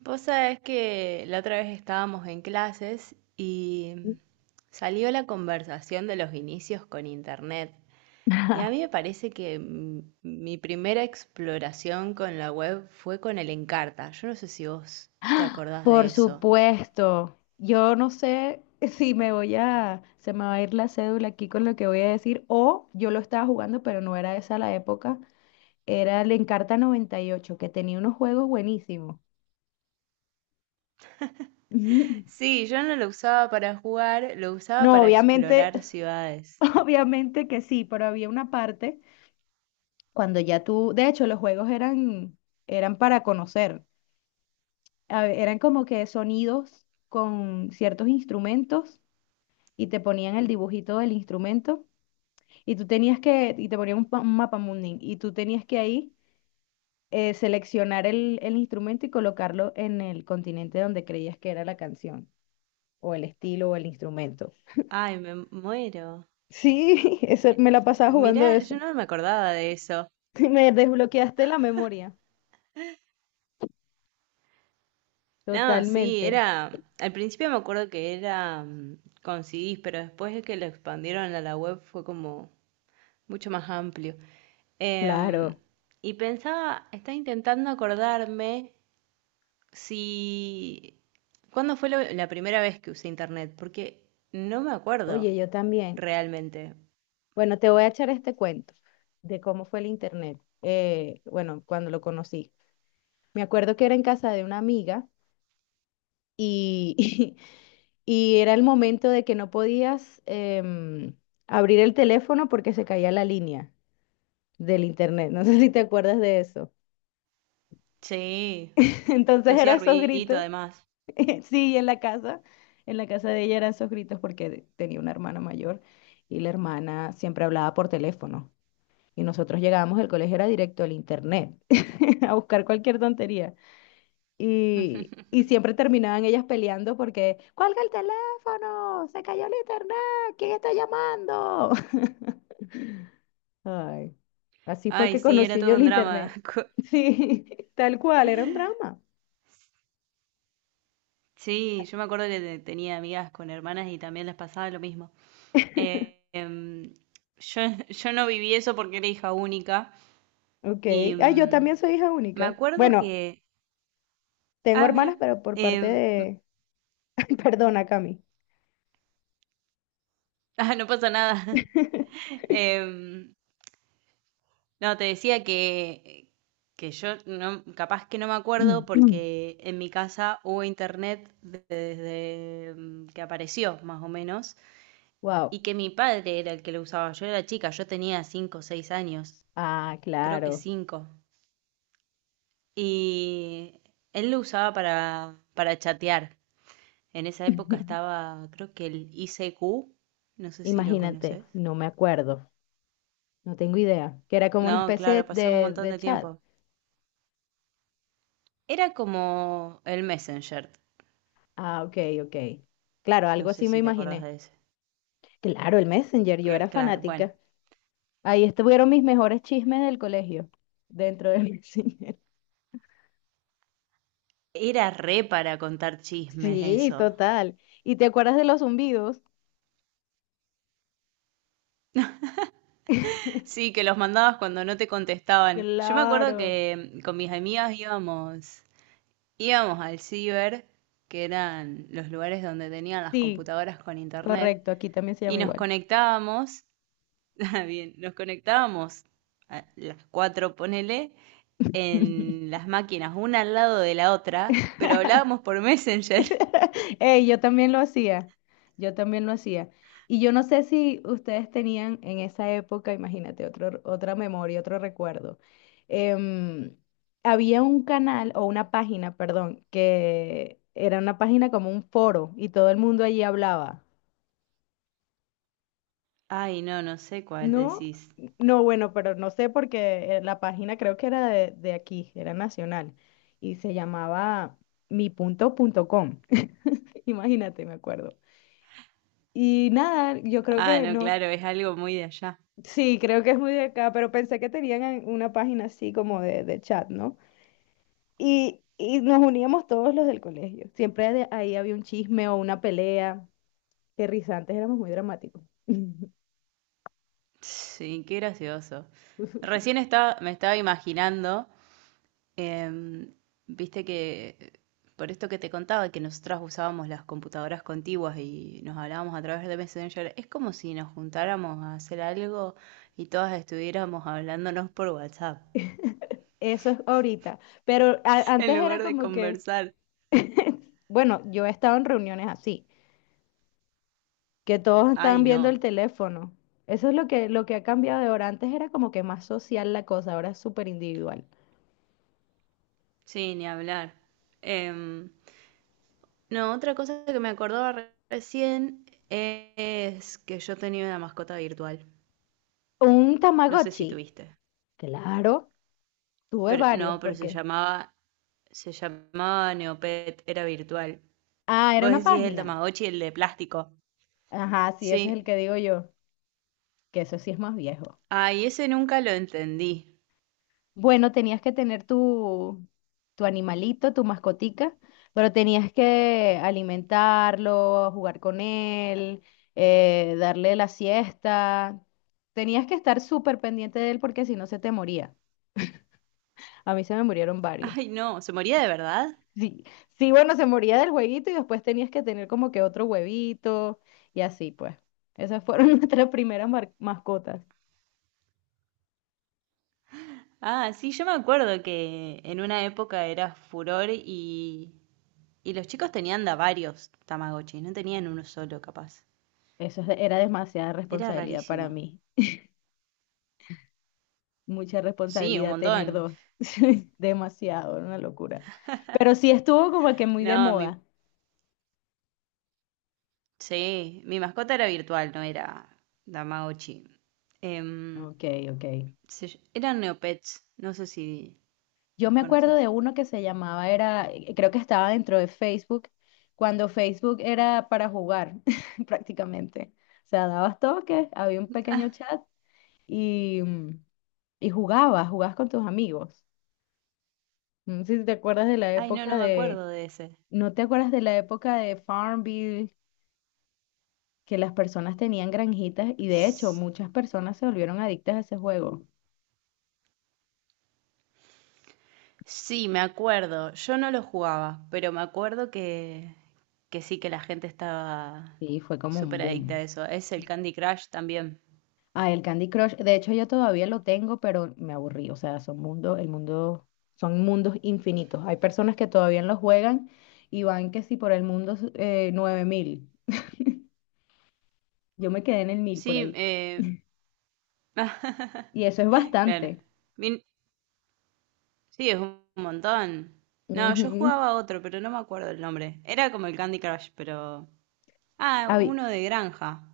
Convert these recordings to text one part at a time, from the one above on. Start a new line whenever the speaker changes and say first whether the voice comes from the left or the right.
right: Vos sabés que la otra vez estábamos en clases y salió la conversación de los inicios con Internet. Y a mí me parece que mi primera exploración con la web fue con el Encarta. Yo no sé si vos te acordás de
left: Por
right: eso.
left: supuesto, yo no sé si se me va a ir la cédula aquí con lo que voy a decir, o yo lo estaba jugando, pero no era esa la época, era el Encarta 98 que tenía unos juegos buenísimos.
right: Sí, yo no lo usaba para jugar, lo usaba
left: No,
right: para
left: obviamente,
right: explorar ciudades.
left: obviamente que sí, pero había una parte cuando ya tú, de hecho, los juegos eran, eran para conocer, eran como que sonidos con ciertos instrumentos y te ponían el dibujito del instrumento. Y tú tenías que, y te ponían un, un mapa mundi, y tú tenías que ahí seleccionar el instrumento y colocarlo en el continente donde creías que era la canción, o el estilo, o el instrumento.
right: Ay, me muero.
left: Sí, eso, me la pasaba jugando
right: Mirá, yo
left: eso.
right: no me acordaba de eso.
left: Me desbloqueaste la memoria.
right: No, sí,
left: Totalmente.
right: era. Al principio me acuerdo que era con CDs, pero después de que lo expandieron a la web fue como mucho más amplio. Em,
left: Claro.
right: y pensaba, estaba intentando acordarme si. ¿Cuándo fue la primera vez que usé internet? Porque no me acuerdo
left: Oye, yo también.
right: realmente.
left: Bueno, te voy a echar este cuento de cómo fue el internet. Bueno, cuando lo conocí. Me acuerdo que era en casa de una amiga y, y era el momento de que no podías em, abrir el teléfono porque se caía la línea del internet. No sé si te acuerdas de eso.
right: Sí, que
left: Entonces eran
right: hacía
left: esos
right: ruidito
left: gritos.
right: además.
left: Sí, en la casa de ella eran esos gritos porque tenía una hermana mayor y la hermana siempre hablaba por teléfono. Y nosotros llegábamos, el colegio era directo al internet a buscar cualquier tontería. Y siempre terminaban ellas peleando porque, cuelga el teléfono, se cayó el internet, ¿quién está llamando? Ay, así fue
right: Ay,
left: que
right: sí, era
left: conocí yo
right: todo
left: el
right: un drama.
left: internet. Sí, tal cual, era un drama.
right: Sí, yo me acuerdo que tenía amigas con hermanas y también les pasaba lo mismo. Eh, em, yo, yo no viví eso porque era hija única
left: Ok,
right: y
left: ah, yo también soy hija
right: me
left: única.
right: acuerdo
left: Bueno,
right: que...
left: tengo
right: Ah, mira.
left: hermanas, pero por parte
right: em,
left: de... Ay, perdona, Cami.
right: ah, no pasa nada. Em, no, te decía que yo no, capaz que no me acuerdo porque en mi casa hubo internet desde que apareció, más o menos,
left: Wow.
right: y que mi padre era el que lo usaba. Yo era chica, yo tenía 5 o 6 años,
left: Ah,
right: creo que
left: claro.
right: cinco. Y él lo usaba para chatear. En esa época estaba, creo que el ICQ, no sé si lo
left: Imagínate,
right: conoces.
left: no me acuerdo, no tengo idea, que era como una
right: No, claro,
left: especie
right: pasó un
left: de,
right: montón
left: de
right: de
left: chat.
right: tiempo. Era como el Messenger,
left: Ah, ok, ok. Claro,
right: no
left: algo
right: sé
left: así me
right: si te acordás
left: imaginé.
right: de ese.
left: Claro, el Messenger, yo era
right: Claro, bueno.
left: fanática. Ahí estuvieron mis mejores chismes del colegio, dentro del Messenger.
right: Era re para contar chismes
left: Sí,
right: eso.
left: total. ¿Y te acuerdas de los zumbidos?
right: Sí, que los mandabas cuando no te contestaban. Yo me acuerdo
left: Claro.
right: que con mis amigas íbamos, íbamos al ciber, que eran los lugares donde tenían las
left: Sí,
right: computadoras con internet.
left: correcto, aquí también se
right: Y
left: llama
right: nos
left: igual.
right: conectábamos, ah, bien, nos conectábamos a las cuatro, ponele, en las máquinas, una al lado de la otra, pero hablábamos por Messenger.
left: Ey, yo también lo hacía, yo también lo hacía. Y yo no sé si ustedes tenían en esa época, imagínate, otro, otra memoria, otro recuerdo. Em, Había un canal o una página, perdón, que era una página como un foro y todo el mundo allí hablaba.
right: Ay, no, no sé cuál
left: No,
right: decís.
left: no, bueno, pero no sé porque la página creo que era de aquí, era nacional y se llamaba mi punto punto com. Imagínate, me acuerdo. Y nada, yo creo
right: Ah,
left: que
right: no,
left: no,
right: claro, es algo muy de allá.
left: sí, creo que es muy de acá, pero pensé que tenían una página así como de chat, ¿no? Y nos uníamos todos los del colegio. Siempre de ahí había un chisme o una pelea. Qué risa, antes éramos muy dramáticos.
right: Sí, qué gracioso. Recién estaba, me estaba imaginando. Em, viste que por esto que te contaba, que nosotras usábamos las computadoras contiguas y nos hablábamos a través de Messenger, es como si nos juntáramos a hacer algo y todas estuviéramos hablándonos por WhatsApp,
left: Eso es ahorita. Pero
right: en
left: antes era
right: lugar de
left: como que,
right: conversar.
left: bueno, yo he estado en reuniones así, que todos estaban
right: Ay,
left: viendo
right: no.
left: el teléfono. Eso es lo que ha cambiado de ahora. Antes era como que más social la cosa, ahora es súper individual.
right: Sí, ni hablar. Em, no, otra cosa que me acordaba recién es que yo tenía una mascota virtual.
left: Un
right: No sé si
left: Tamagotchi,
right: tuviste.
left: claro. Tuve
right: Pero
left: varios
right: no, pero
left: porque...
right: se llamaba Neopet, era virtual.
left: Ah, era
right: Vos
left: una
right: decís el
left: página.
right: Tamagotchi, el de plástico.
left: Ajá, sí, ese es el
right: Sí.
left: que digo yo, que eso sí es más viejo.
right: Ay, ese nunca lo entendí.
left: Bueno, tenías que tener tu animalito, tu mascotica, pero tenías que alimentarlo, jugar con él, darle la siesta. Tenías que estar súper pendiente de él porque si no se te moría. A mí se me murieron varios.
right: Ay, no, ¿se moría de verdad?
left: Sí, sí, bueno, se moría del huevito y después tenías que tener como que otro huevito y así pues. Esas fueron nuestras primeras mascotas.
right: Ah, sí, yo me acuerdo que en una época era furor y los chicos tenían da varios Tamagotchis, no tenían uno solo capaz.
left: Eso era demasiada
right: Era
left: responsabilidad para
right: rarísimo.
left: mí. Mucha
right: Sí, un
left: responsabilidad tener
right: montón.
left: dos. Sí, demasiado, era una locura. Pero sí estuvo como que muy de
right: No,
left: moda.
right: sí, mi mascota era virtual, no era Tamagotchi. Em,
left: Ok, ok.
right: eran Neopets, no sé si
left: Yo
right: los
left: me acuerdo
right: conoces.
left: de uno que se llamaba, era, creo que estaba dentro de Facebook, cuando Facebook era para jugar prácticamente. O sea, dabas toques, había un pequeño
right: Ah,
left: chat y, y jugabas con tus amigos. No sé si te acuerdas de la
right: ay, no,
left: época
right: no me
left: de,
right: acuerdo de ese.
left: ¿no te acuerdas de la época de Farmville, que las personas tenían granjitas y de hecho
right: S-
left: muchas personas se volvieron adictas a ese juego?
right: Sí, me acuerdo. Yo no lo jugaba, pero me acuerdo que sí que la gente estaba
left: Sí, fue como un
right: súper adicta a
left: boom.
right: eso. Es el Candy Crush también.
left: Ah, el Candy Crush, de hecho yo todavía lo tengo, pero me aburrí, o sea, son mundos infinitos. Hay personas que todavía lo juegan y van que si por el mundo 9.000. Yo me quedé en el 1.000 por
right: Sí,
left: ahí. Y eso es
right: claro.
left: bastante.
right: Min- Sí, es un montón. No, yo
left: Ujú.
right: jugaba otro, pero no me acuerdo el nombre. Era como el Candy Crush, pero... Ah,
left: Habi-
right: uno de granja.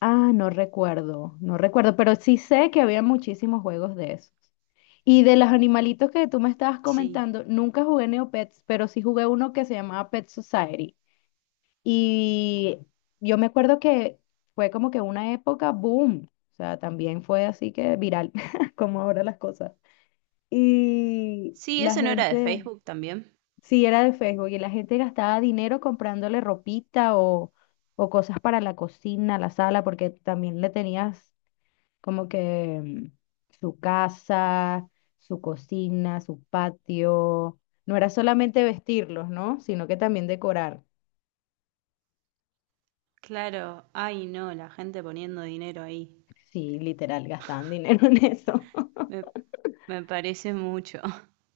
left: ah, no recuerdo, no recuerdo, pero sí sé que había muchísimos juegos de esos. Y de los animalitos que tú me estabas
right: Sí.
left: comentando, nunca jugué Neopets, pero sí jugué uno que se llamaba Pet Society. Y yo me acuerdo que fue como que una época boom, o sea, también fue así que viral, como ahora las cosas. Y
right: Sí,
left: la
right: ¿eso no era de
left: gente,
right: Facebook también?
left: sí, era de Facebook y la gente gastaba dinero comprándole ropita o cosas para la cocina, la sala, porque también le tenías como que su casa, su cocina, su patio. No era solamente vestirlos, ¿no? Sino que también decorar.
right: Claro. Ay, no, la gente poniendo dinero ahí.
left: Sí, literal, gastaban dinero en eso.
right: Me, me parece mucho.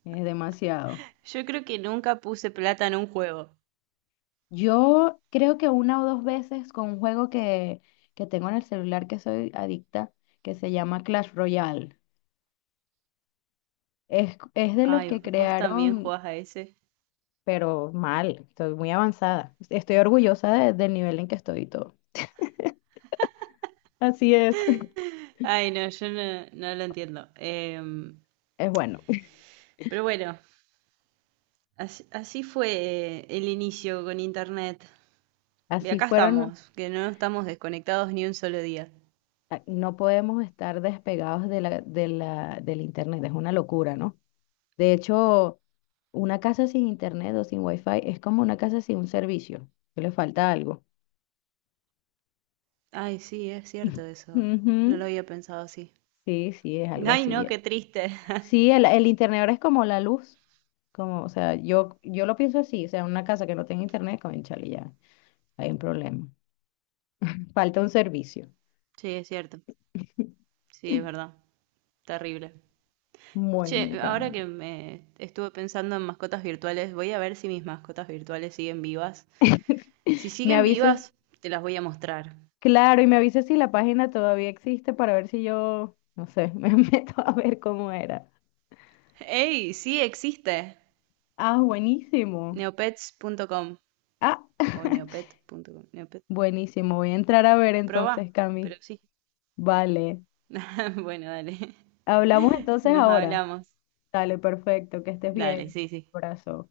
left: Es demasiado.
right: Yo creo que nunca puse plata en un juego.
left: Yo creo que una o dos veces con un juego que tengo en el celular que soy adicta, que se llama Clash Royale. Es de los
right: Ay,
left: que
right: vos también
left: crearon,
right: jugás a ese.
left: pero mal, estoy muy avanzada. Estoy orgullosa del nivel en que estoy y todo. Así es.
right: Ay, no, yo no, no lo entiendo.
left: Es bueno,
right: Pero bueno, así, así fue el inicio con internet. Y
left: así
right: acá
left: fueron,
right: estamos, que no estamos desconectados ni un solo día.
left: a- no podemos estar despegados del internet, es una locura, ¿no? De hecho, una casa sin internet o sin wifi es como una casa sin un servicio, que le falta algo.
right: Ay, sí, es cierto eso. No lo
left: Ujú,
right: había pensado así.
left: sí, sí, es algo
right: Ay, no, qué
left: así.
right: triste.
left: Sí, el internet ahora es como la luz, como, o sea, yo lo pienso así, o sea, una casa que no tenga internet, cónchale, ya, hay un problema. Falta un servicio.
right: Sí, es cierto. Sí, es verdad. Terrible. Che,
left: Bueno,
right: ahora
left: Cami,
right: que me estuve pensando en mascotas virtuales, voy a ver si mis mascotas virtuales siguen vivas. Si
left: me
right: siguen
left: avisas,
right: vivas, te las voy a mostrar.
left: claro, y me avisas si la página todavía existe para ver si yo, no sé, me meto a ver cómo era.
right: ¡Ey! Sí existe.
left: Ah, buenísimo.
right: Neopets.com
left: Ah,
right: o neopet.com. Neopet.
left: buenísimo, voy a entrar a ver
right: Proba,
left: entonces,
right: pero
left: Cami.
right: sí.
left: Vale,
right: bueno, dale.
left: hablamos entonces
right: Nos
left: ahora.
right: hablamos.
left: Dale, perfecto, que estés
right: Dale,
left: bien.
right: sí, sí.
left: Abrazo.